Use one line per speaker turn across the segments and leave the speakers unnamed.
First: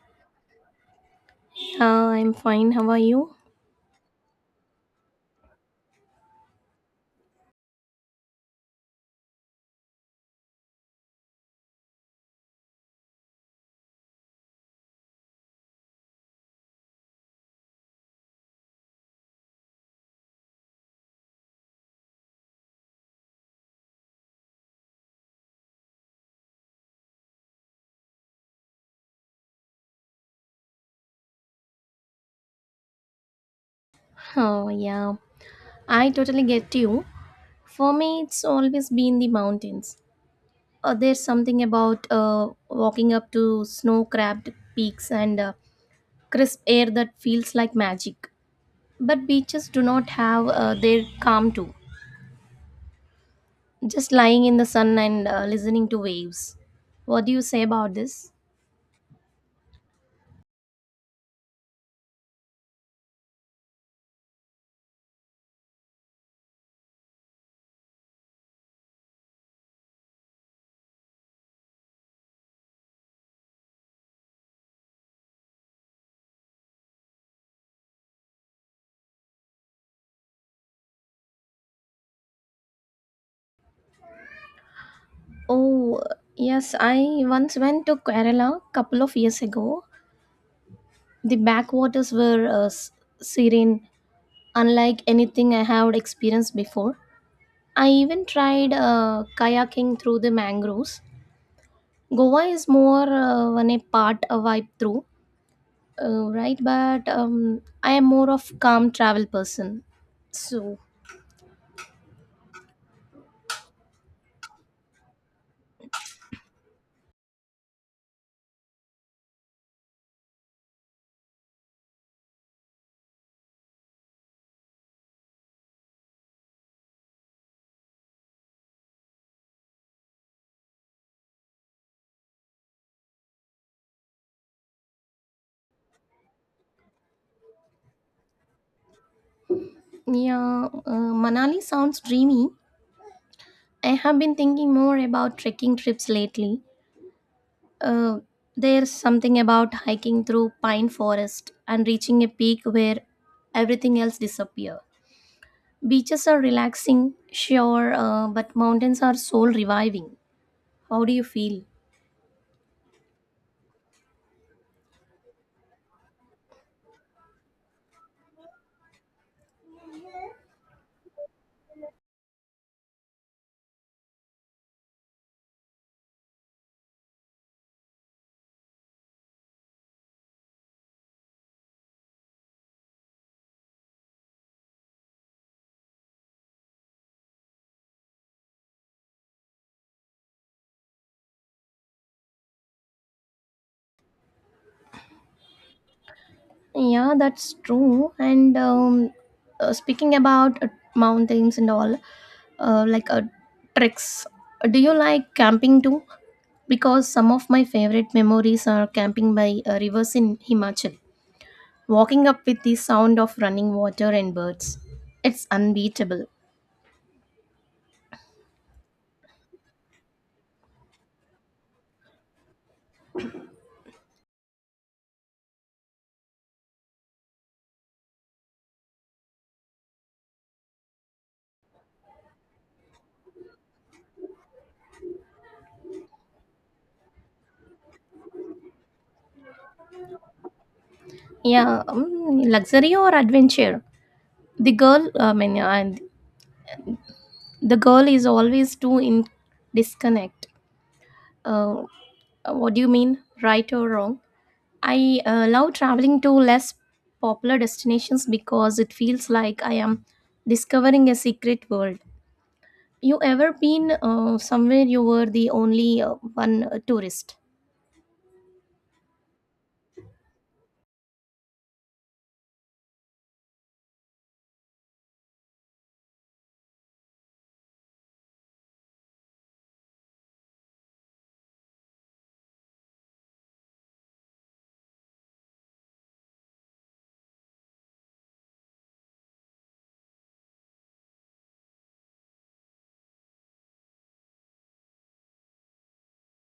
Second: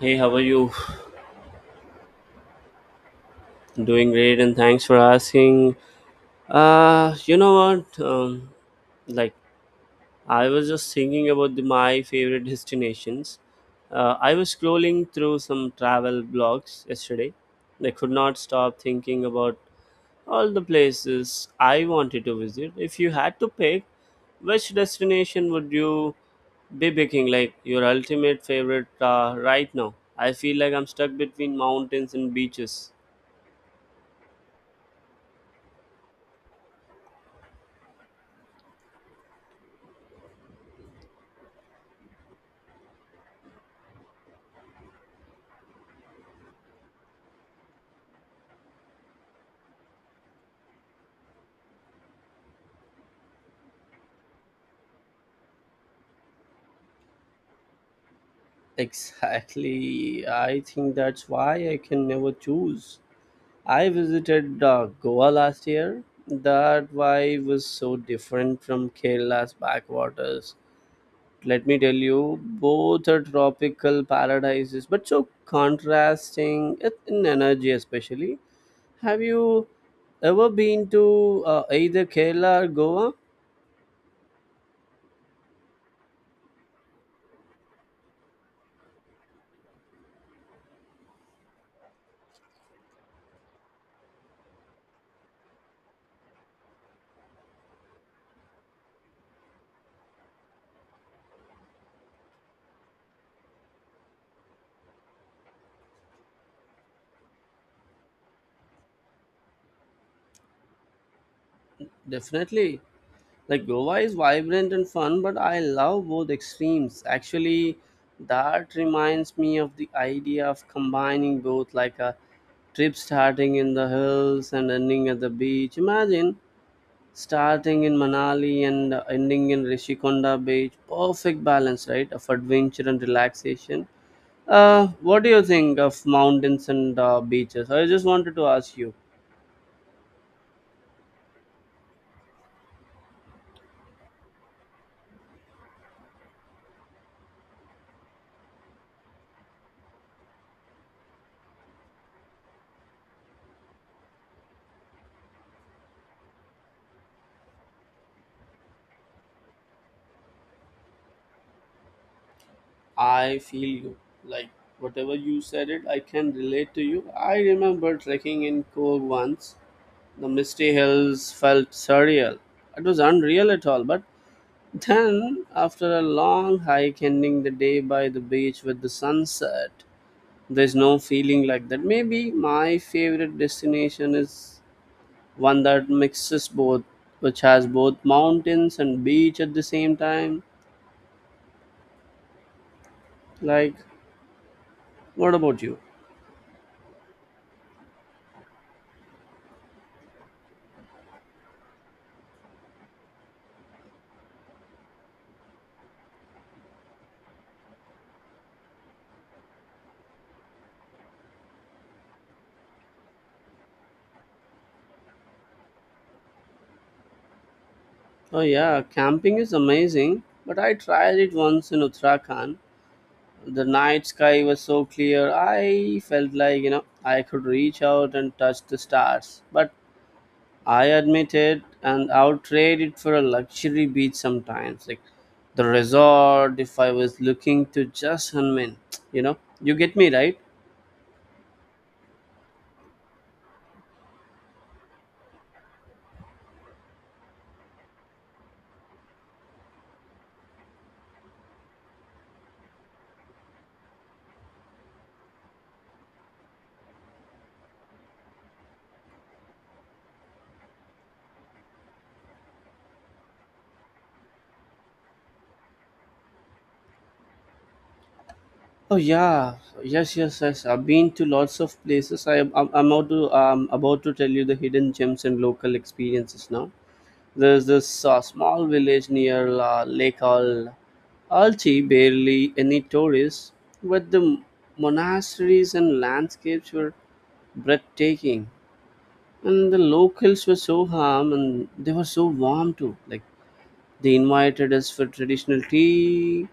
Hey, how are you?
I'm fine. How are you?
Doing great, and thanks for asking. You know what? Like, I was just thinking about my favorite destinations. I was scrolling through some travel blogs yesterday. I could not stop thinking about all the places I wanted to visit. If you had to pick, which destination would you be picking? Like, your ultimate favorite right now? I feel like I'm stuck between mountains and beaches.
Oh, yeah. I totally get you. For me, it's always been the mountains. There's something about walking up to snow cracked peaks and crisp air that feels like magic. But beaches do not have their calm too. Just lying in the sun and listening to waves. What do you say about this?
Exactly. I think that's why I can never choose. I visited Goa last year. That vibe was so different from Kerala's backwaters. Let me tell you, both are tropical paradises, but so contrasting in energy, especially. Have you ever been to either Kerala or Goa?
Oh, yes. I once went to Kerala a couple of years ago. The backwaters were serene unlike anything I have experienced before. I even tried kayaking through the mangroves. Goa is more one a part a vibe through, right? But I am more of calm travel person. So
Definitely. Like Goa is vibrant and fun, but I love both extremes. Actually, that reminds me of the idea of combining both, like a trip starting in the hills and ending at the beach. Imagine starting in Manali and ending in Rishikonda Beach. Perfect balance, right? Of adventure and relaxation. What do you think of mountains and beaches? I just wanted to ask you.
yeah, Manali sounds dreamy. I have been thinking more about trekking trips lately. Uh, there's something about hiking through pine forest and reaching a peak where everything else disappears. Beaches are relaxing, sure, but mountains are soul reviving. How do you feel?
I feel you. Like whatever you said it, I can relate to you. I remember trekking in Coorg once. The misty hills felt surreal. It was unreal at all, but then after a long hike ending the day by the beach with the sunset, there's no feeling like that. Maybe my favorite destination is one that mixes both, which has both mountains and beach at the same time. Like what about you?
Yeah, that's true. And speaking about mountains and all, uh, like uh, treks, do you like camping too? Because some of my favorite memories are camping by rivers in Himachal, walking up with the sound of running water and birds. It's unbeatable.
Oh yeah, camping is amazing. But I tried it once in Uttarakhand. The night sky was so clear. I felt like, I could reach out and touch the stars. But I admit it and I'll trade it for a luxury beach sometimes. Like the resort if I was looking to just unwind, you know. You get me right?
Yeah, luxury or adventure? The girl, I mean, and the girl is always too in disconnect. Uh, what do you mean, right or wrong? I love traveling to less popular destinations because it feels like I am discovering a secret world. You ever been somewhere you were the only one tourist?
Oh yeah, yes, yes, yes. I've been to lots of places. I'm about to tell you the hidden gems and local experiences now. There's this small village near Lake Al Alchi, barely any tourists, but the monasteries and landscapes were breathtaking. And the locals were so warm, and they were so warm too. Like they invited us for traditional tea,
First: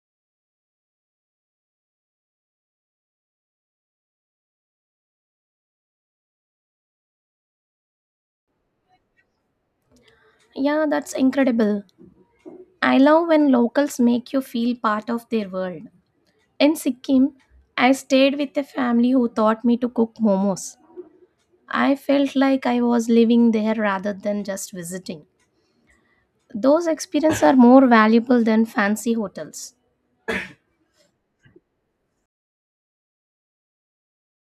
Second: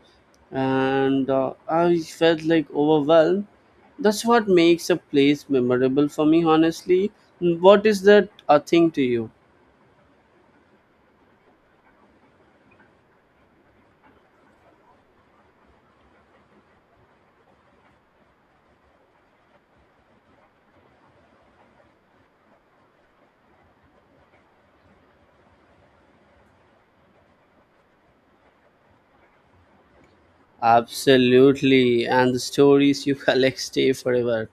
and I felt like overwhelmed. That's what makes a place memorable for me, honestly. What is that a thing to you?
Yeah, that's incredible. I love when locals make you feel part of their world. In Sikkim, I stayed with a family who taught me to cook momos. I felt like I was living there rather than just visiting. Those experiences are more valuable than fancy hotels.
Absolutely, and the stories you collect stay forever.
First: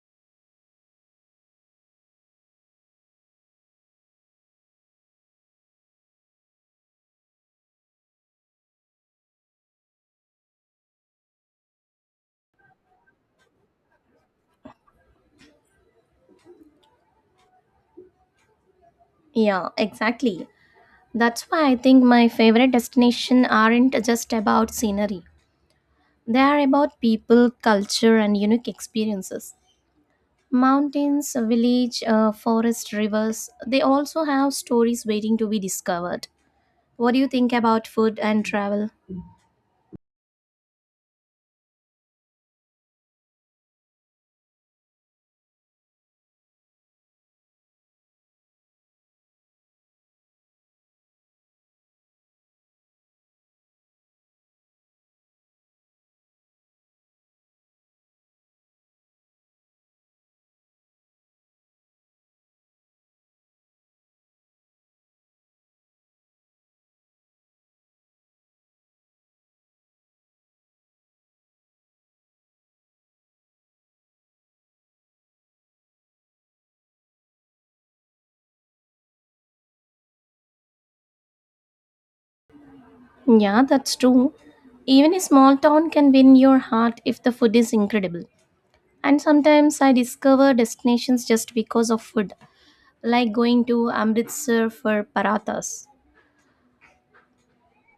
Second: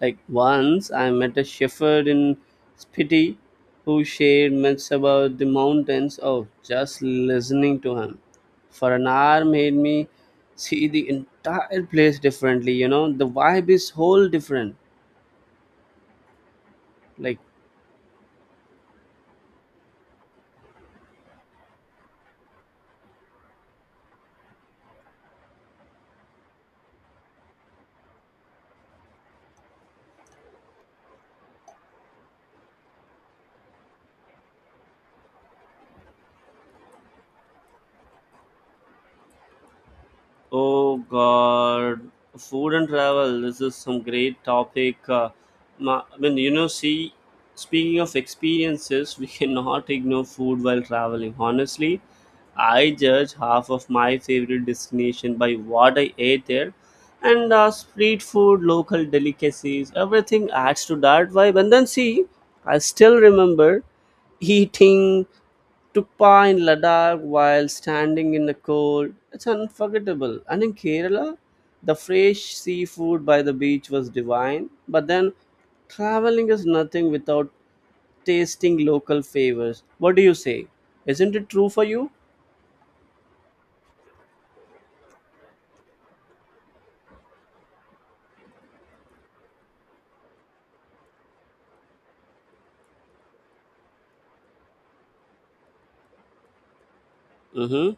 Like once I met a shepherd in Spiti who shared myths about the mountains. Oh, just listening to him for an hour made me see the entire place differently. You know, the vibe is whole different. Like
Yeah, exactly. That's why I think my favorite destinations aren't just about scenery. They are about people, culture, and unique experiences. Mountains, village, forest, rivers, they also have stories waiting to be discovered. What do you think about food and travel?
oh God, food and travel. This is some great topic. I mean, see, speaking of experiences, we cannot ignore food while traveling. Honestly, I judge half of my favorite destination by what I ate there, and street food, local delicacies, everything adds to that vibe. And then see, I still remember eating to in Ladakh while standing in the cold. It's unforgettable. And in Kerala, the fresh seafood by the beach was divine. But then, traveling is nothing without tasting local favors. What do you say? Isn't it true for you?
Yeah, that's true. Even a small town can win your heart if the food is incredible. And sometimes I discover destinations just because of food, like going to Amritsar for parathas.
Mm-hmm.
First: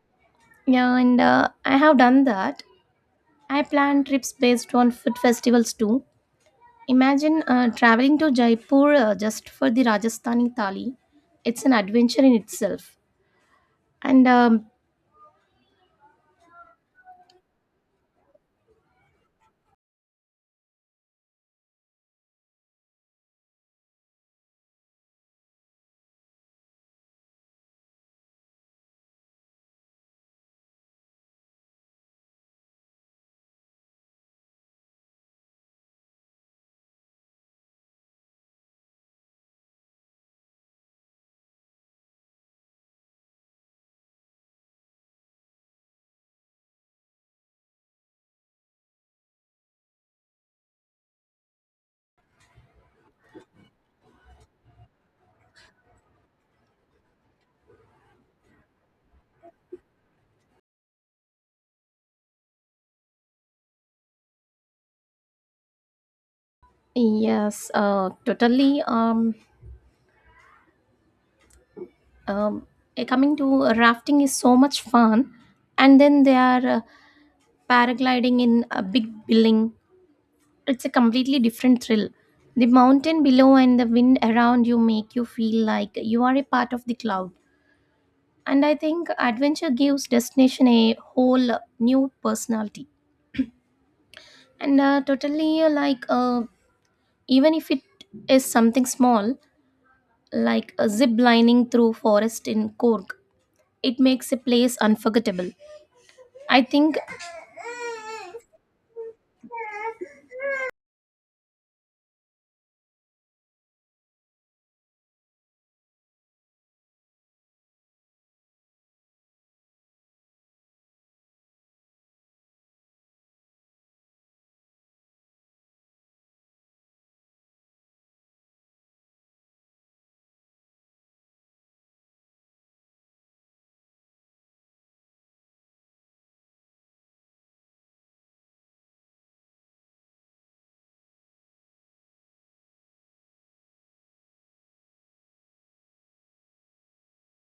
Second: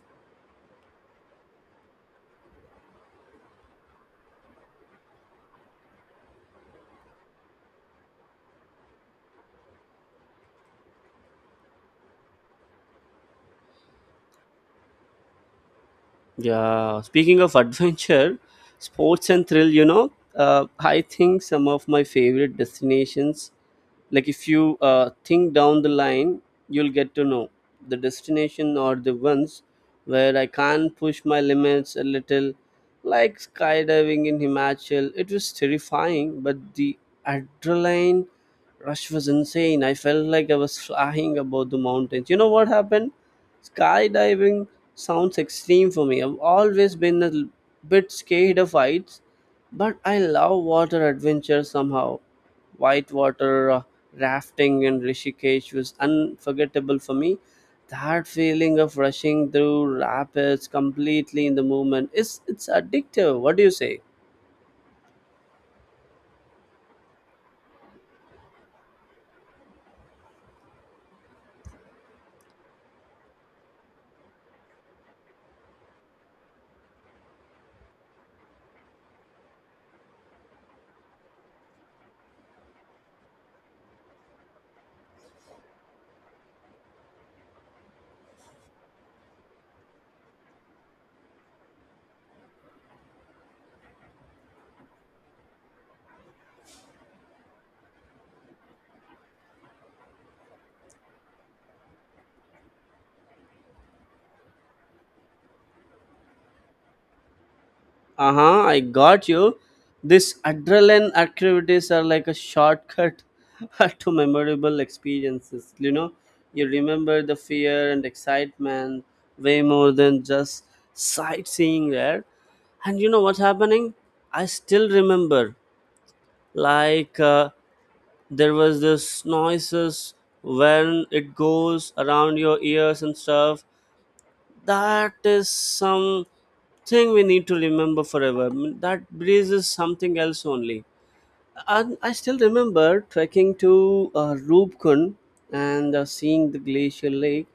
Yeah, and I have done that. I plan trips based on food festivals too. Imagine traveling to Jaipur just for the Rajasthani thali. It's an adventure in itself. And um,
Yeah, speaking of adventure, sports and thrill, I think some of my favorite destinations, like if you think down the line, you'll get to know the destination or the ones where I can push my limits a little, like skydiving in Himachal. It was terrifying, but the adrenaline rush was insane. I felt like I was flying above the mountains. You know what happened? Skydiving sounds extreme for me. I've always been a bit scared of heights, but I love water adventures somehow. Whitewater rafting in Rishikesh was unforgettable for me. That feeling of rushing through rapids completely in the moment is it's addictive. What do you say?
yes, totally. Um, Coming to rafting is so much fun, and then they are paragliding in a big building. It's a completely different thrill. The mountain below and the wind around you make you feel like you are a part of the cloud. And I think adventure gives destination a whole new personality. And totally like Even if it is something small, like a zip lining through forest in Kork, it makes a place unforgettable, I think.
Uh-huh, I got you. This adrenaline activities are like a shortcut to memorable experiences. You remember the fear and excitement way more than just sightseeing there. And you know what's happening, I still remember, like, there was this noises when it goes around your ears and stuff that is something we need to remember forever. I mean, that breeze is something else only. And I still remember trekking to Rubicon and seeing the glacial lake.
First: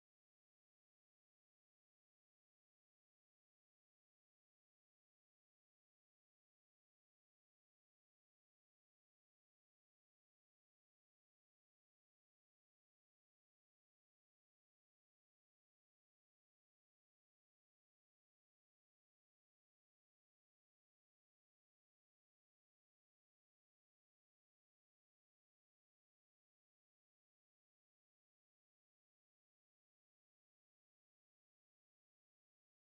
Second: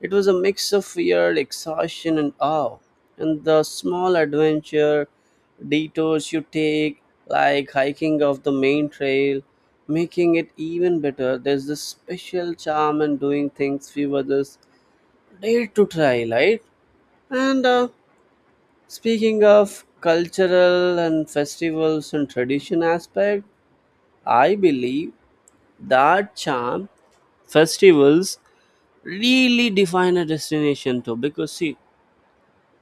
It was a mix of fear, exhaustion, and awe. And the small adventure detours you take, like hiking off the main trail, making it even better. There's this special charm in doing things few others dare to try, right? And speaking of cultural and festivals and tradition aspect, I believe that charm festivals really define a destination too. Because see,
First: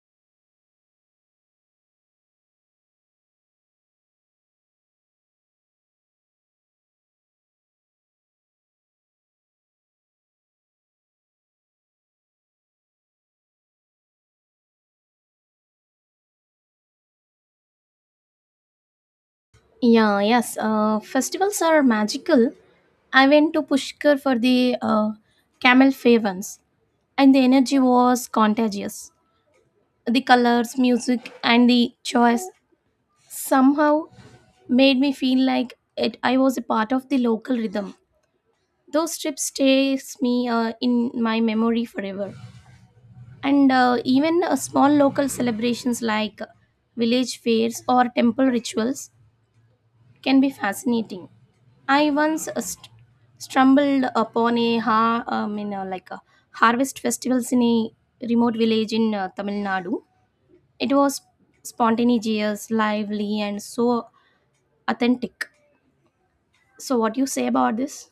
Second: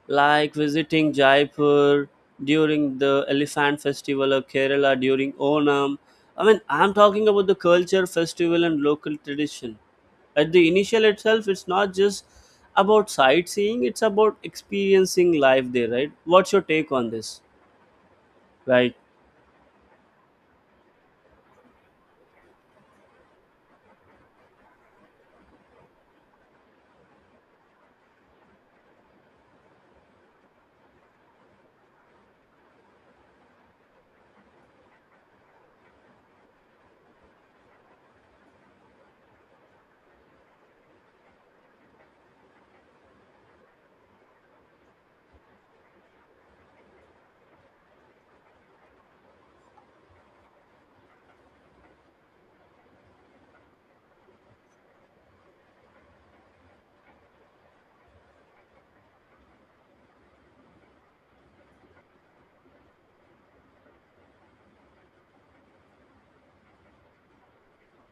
like visiting Jaipur during the Elephant Festival of Kerala during Onam. I mean, I'm talking about the culture, festival, and local tradition. At the initial itself, it's not just about sightseeing; it's about experiencing life there, right? What's your take on this? Right.
Yeah, yes. Festivals are magical. I went to Pushkar for the camel fair once, and the energy was contagious. The colors, music, and the choice somehow made me feel like it. I was a part of the local rhythm. Those trips stays me in my memory forever. And even small local celebrations like village fairs or temple rituals can be fascinating. I once stumbled upon a in a, like a harvest festivals in a remote village in Tamil Nadu. It was spontaneous, lively, and so authentic. So, what do you say about this?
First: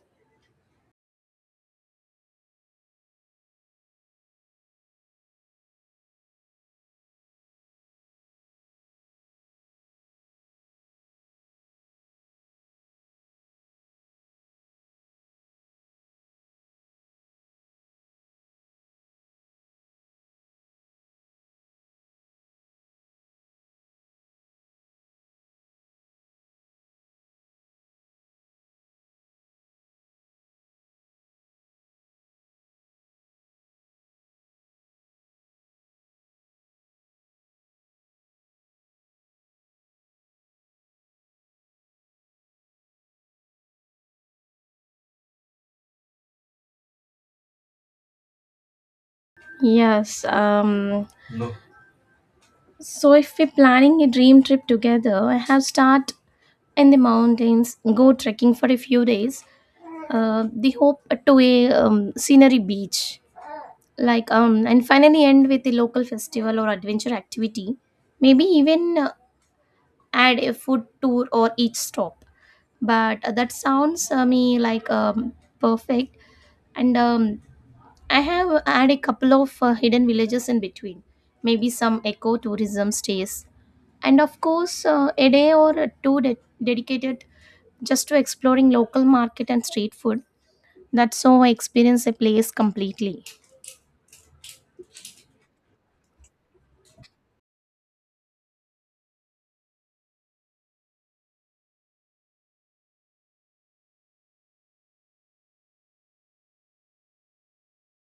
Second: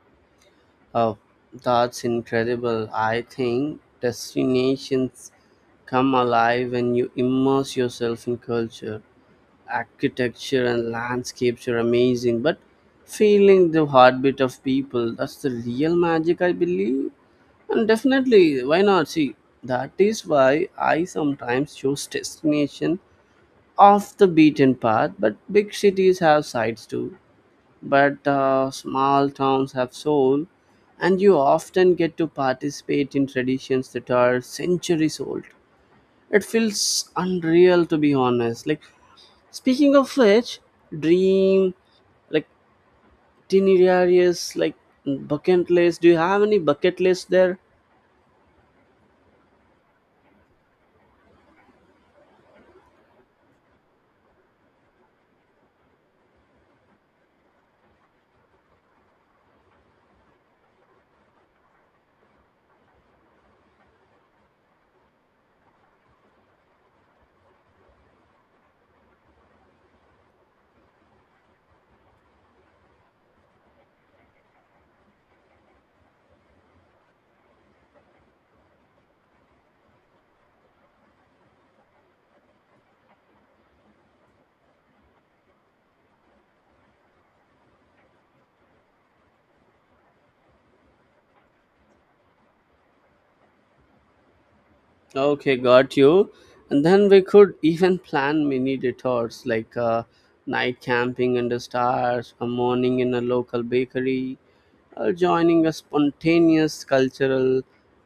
Oh, that's incredible. I think destinations come alive when you immerse yourself in culture, architecture, and landscapes are amazing, but feeling the heartbeat of people, that's the real magic, I believe. And definitely, why not? See, that is why I sometimes choose destination off the beaten path, but big cities have sights too. But small towns have soul, and you often get to participate in traditions that are centuries old. It feels unreal to be honest. Like speaking of which, dream like itineraries, like bucket list. Do you have any bucket list there?
Yes. So, if we're planning a dream trip together, I have start in the mountains, go trekking for a few days. The hope to a scenery beach like and finally end with a local festival or adventure activity, maybe even add a food tour or each stop. But that sounds me like perfect. And I have add a couple of hidden villages in between, maybe some eco tourism stays, and of course a day or two dedicated just to exploring local market and street food. That's how I experience a place completely.
Okay, got you. And then we could even plan mini detours like night camping under stars, a morning in a local bakery, or joining a spontaneous cultural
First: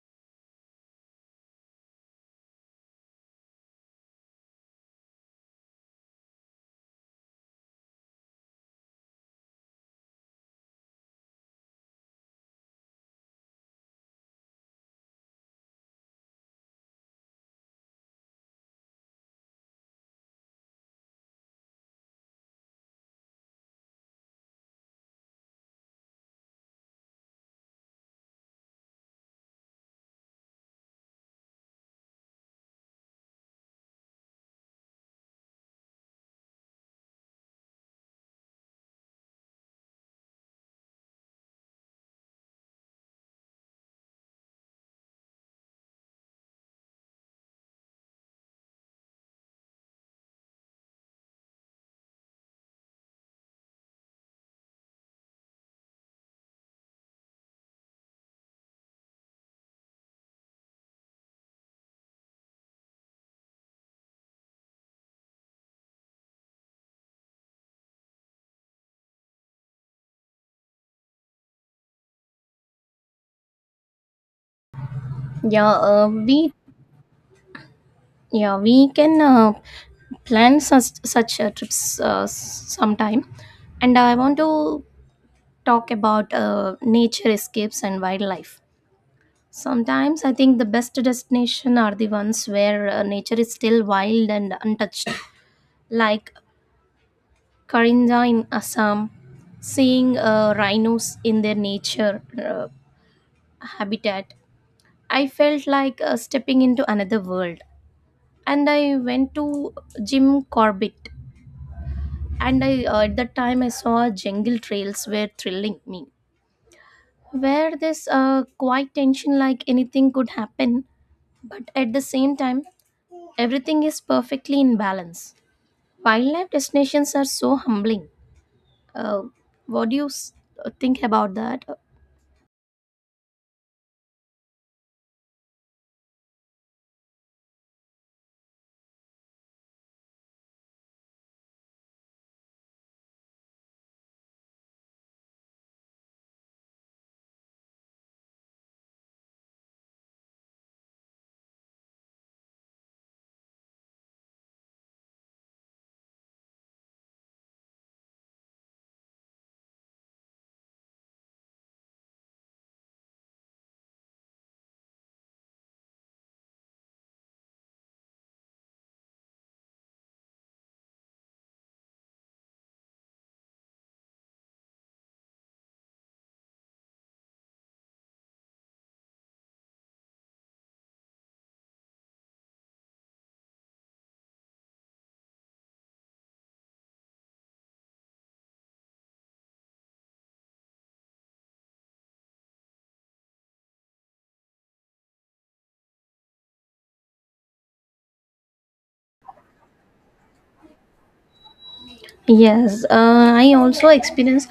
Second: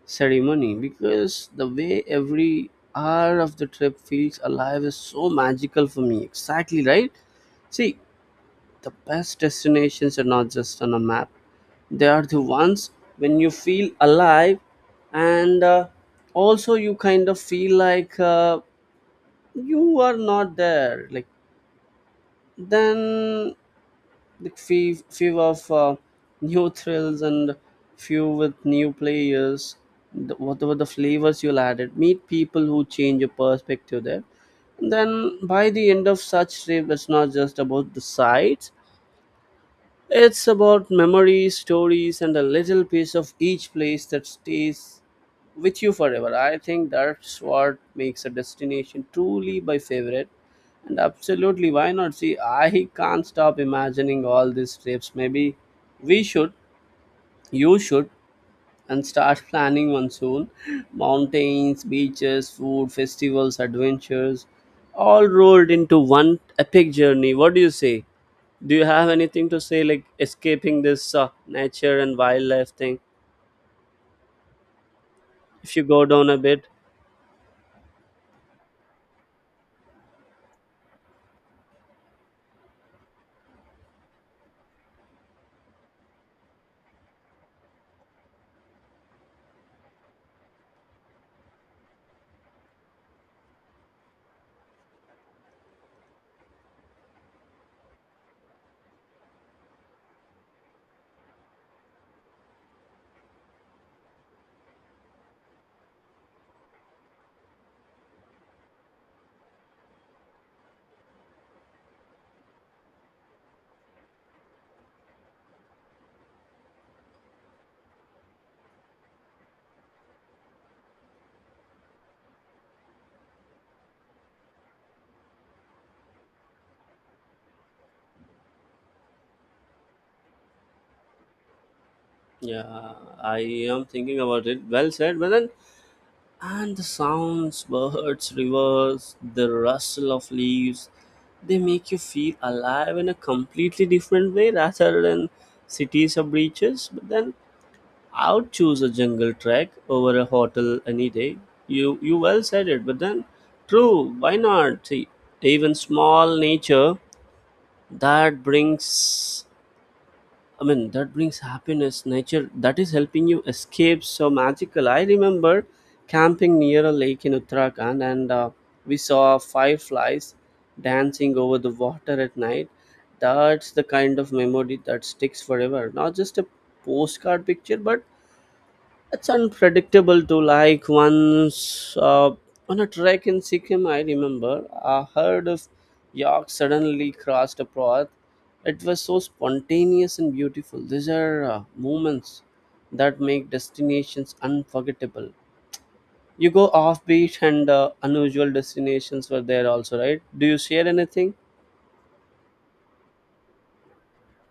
ceremony because the way every hour of the trip feels alive is so magical for me. Exactly right. See, the best destinations are not just on a map, they are the ones when you feel alive, and also you kind of feel like you are not there. Like, then the few of new thrills and few with new players, whatever the flavors you'll added, meet people who change your perspective there. Then by the end of such trip it's not just about the sights. It's about memories, stories, and a little piece of each place that stays with you forever. I think that's what makes a destination truly my favorite. And absolutely, why not? See, I can't stop imagining all these trips. Maybe we should, you should and start planning one soon. Mountains, beaches, food, festivals, adventures, all rolled into one epic journey. What do you say? Do you have anything to say, like escaping this nature and wildlife thing?
yeah
If you go
uh,
down a
we.
bit,
Yeah, we can plan such trips sometime. And I want to talk about nature escapes and wildlife. Sometimes I think the best destination are the ones where nature is still wild and untouched, like Karinja in Assam. Seeing rhinos in their nature habitat, I felt like stepping into another world. And I went to Jim Corbett, and I at that time I saw jungle trails were thrilling me, where this quiet tension like anything could happen, but at the same time everything is perfectly in balance. Wildlife destinations are so humbling. Uh, what do you think about that?
yeah, I am thinking about it. Well said, but then and the sounds, birds, rivers, the rustle of leaves, they make you feel alive in a completely different way rather than cities or beaches. But then I would choose a jungle trek over a hotel any day. You well said it, but then true, why not? See, even small nature that brings, I mean, that brings happiness, nature that is helping you escape so magical. I remember camping near a lake in Uttarakhand, and we saw fireflies dancing over the water at night. That's the kind of memory that sticks forever. Not just a postcard picture, but it's unpredictable too. Like once on a trek in Sikkim, I remember a herd of York suddenly crossed a path. It was so spontaneous and beautiful. These are moments that make destinations unforgettable. You go offbeat and unusual destinations were there also, right? Do you share anything?
Yes, I also experienced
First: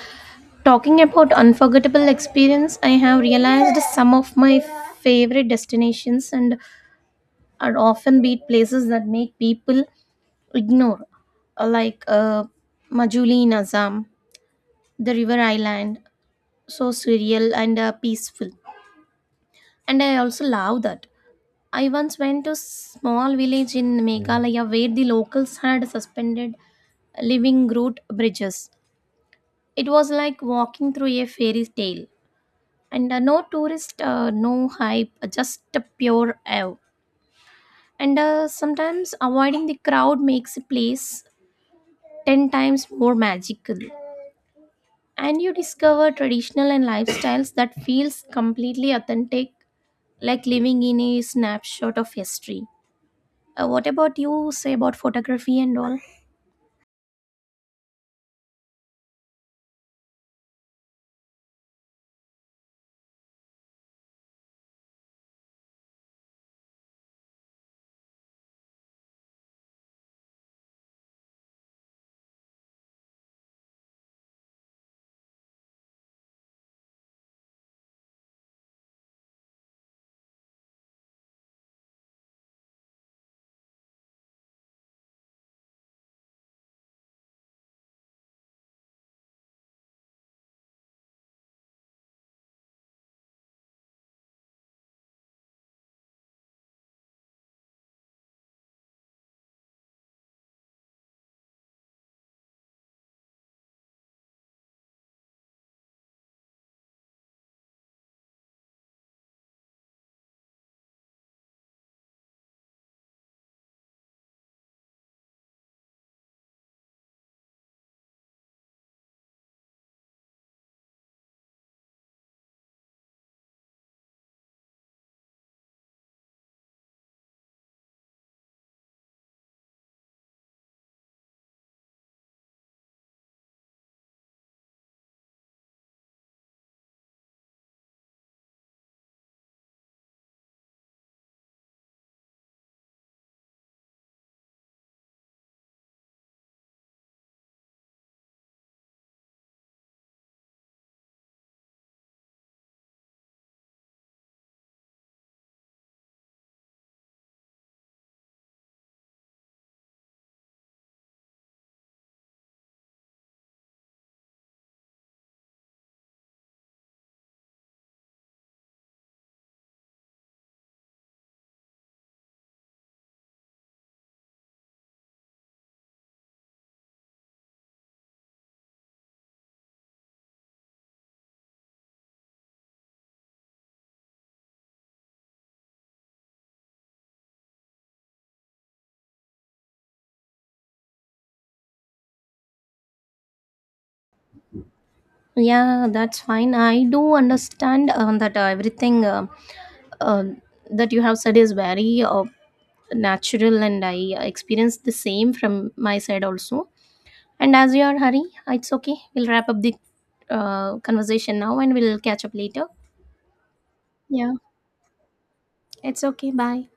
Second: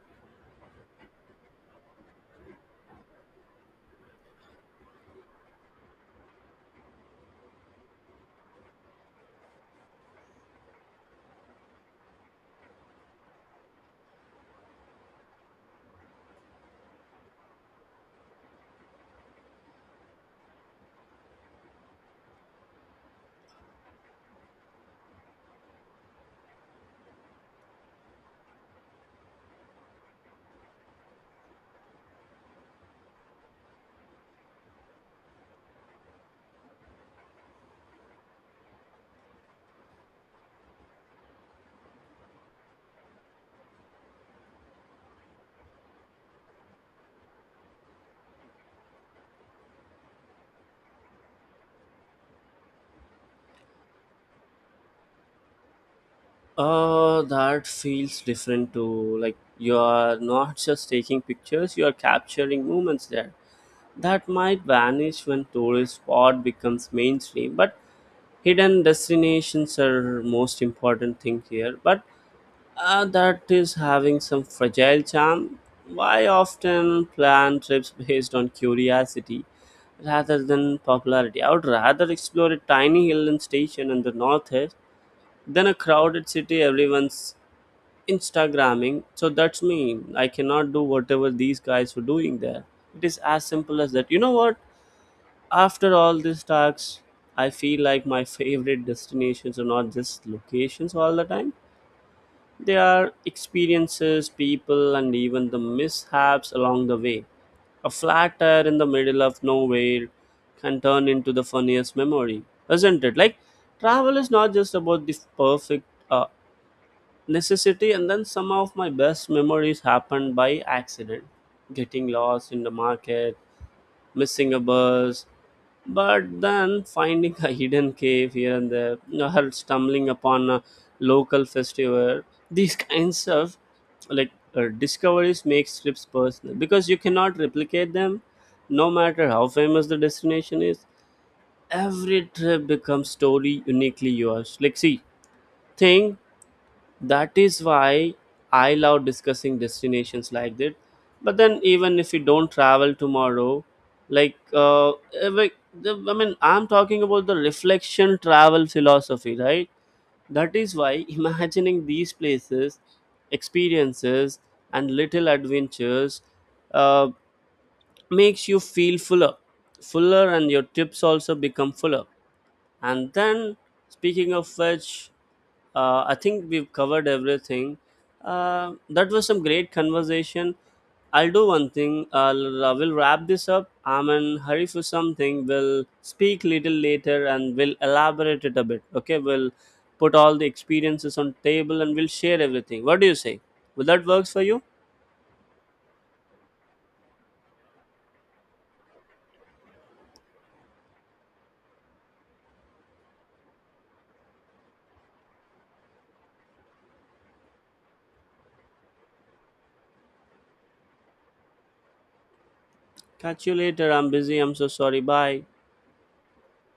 talking about unforgettable experience. I have realized some of my favorite destinations and are often beat places that make people ignore, uh, like uh, Majuli in Assam, the river island, so surreal and peaceful. And I also love that. I once went to a small village in Meghalaya where the locals had suspended living root bridges. It was like walking through a fairy tale. And no tourist, no hype, just a pure awe. And sometimes avoiding the crowd makes a place 10 times more magical. And you discover traditional and lifestyles that feels completely authentic, like living in a snapshot of history. What about you say about photography and all?
That feels different too. Like you are not just taking pictures, you are capturing moments there that might vanish when tourist spot becomes mainstream, but hidden destinations are most important thing here, but that is having some fragile charm. Why often plan trips based on curiosity rather than popularity? I would rather explore a tiny hill and station in the northeast than a crowded city everyone's instagramming. So that's me. I cannot do whatever these guys were doing there. It is as simple as that. You know what, after all these talks, I feel like my favorite destinations are not just locations all the time. They are experiences, people, and even the mishaps along the way. A flat tire in the middle of nowhere can turn into the funniest memory, isn't it? Like, travel is not just about the perfect uh, necessity, and then some of my best memories happened by accident. Getting lost in the market, missing a bus, but then finding a hidden cave here and there, or stumbling upon a local festival. These kinds of like discoveries make trips personal because you cannot replicate them, no matter how famous the destination is. Every trip becomes story uniquely yours. Like, see, think that is why I love discussing destinations like that, but then even if we don't travel tomorrow, like like, I mean, I'm talking about the reflection travel philosophy, right? That is why imagining these places, experiences, and little adventures uh, makes you feel fuller, and your trips also become fuller. And then, speaking of which, I think we've covered everything. That was some great conversation. I'll do one thing. I'll we'll wrap this up. I'm in hurry for something. We'll speak little later and we'll elaborate it a bit. Okay, we'll put all the experiences on table and we'll share everything. What do you say? Will that works for you?
Yeah, that's fine. I do understand that everything uh, that you have said is very natural, and I experienced the same from my side also. And as you are hurry, it's okay, we'll wrap up the conversation now and we'll catch up later.
Catch you later. I'm
Yeah,
busy. I'm so sorry. Bye.
it's okay, bye.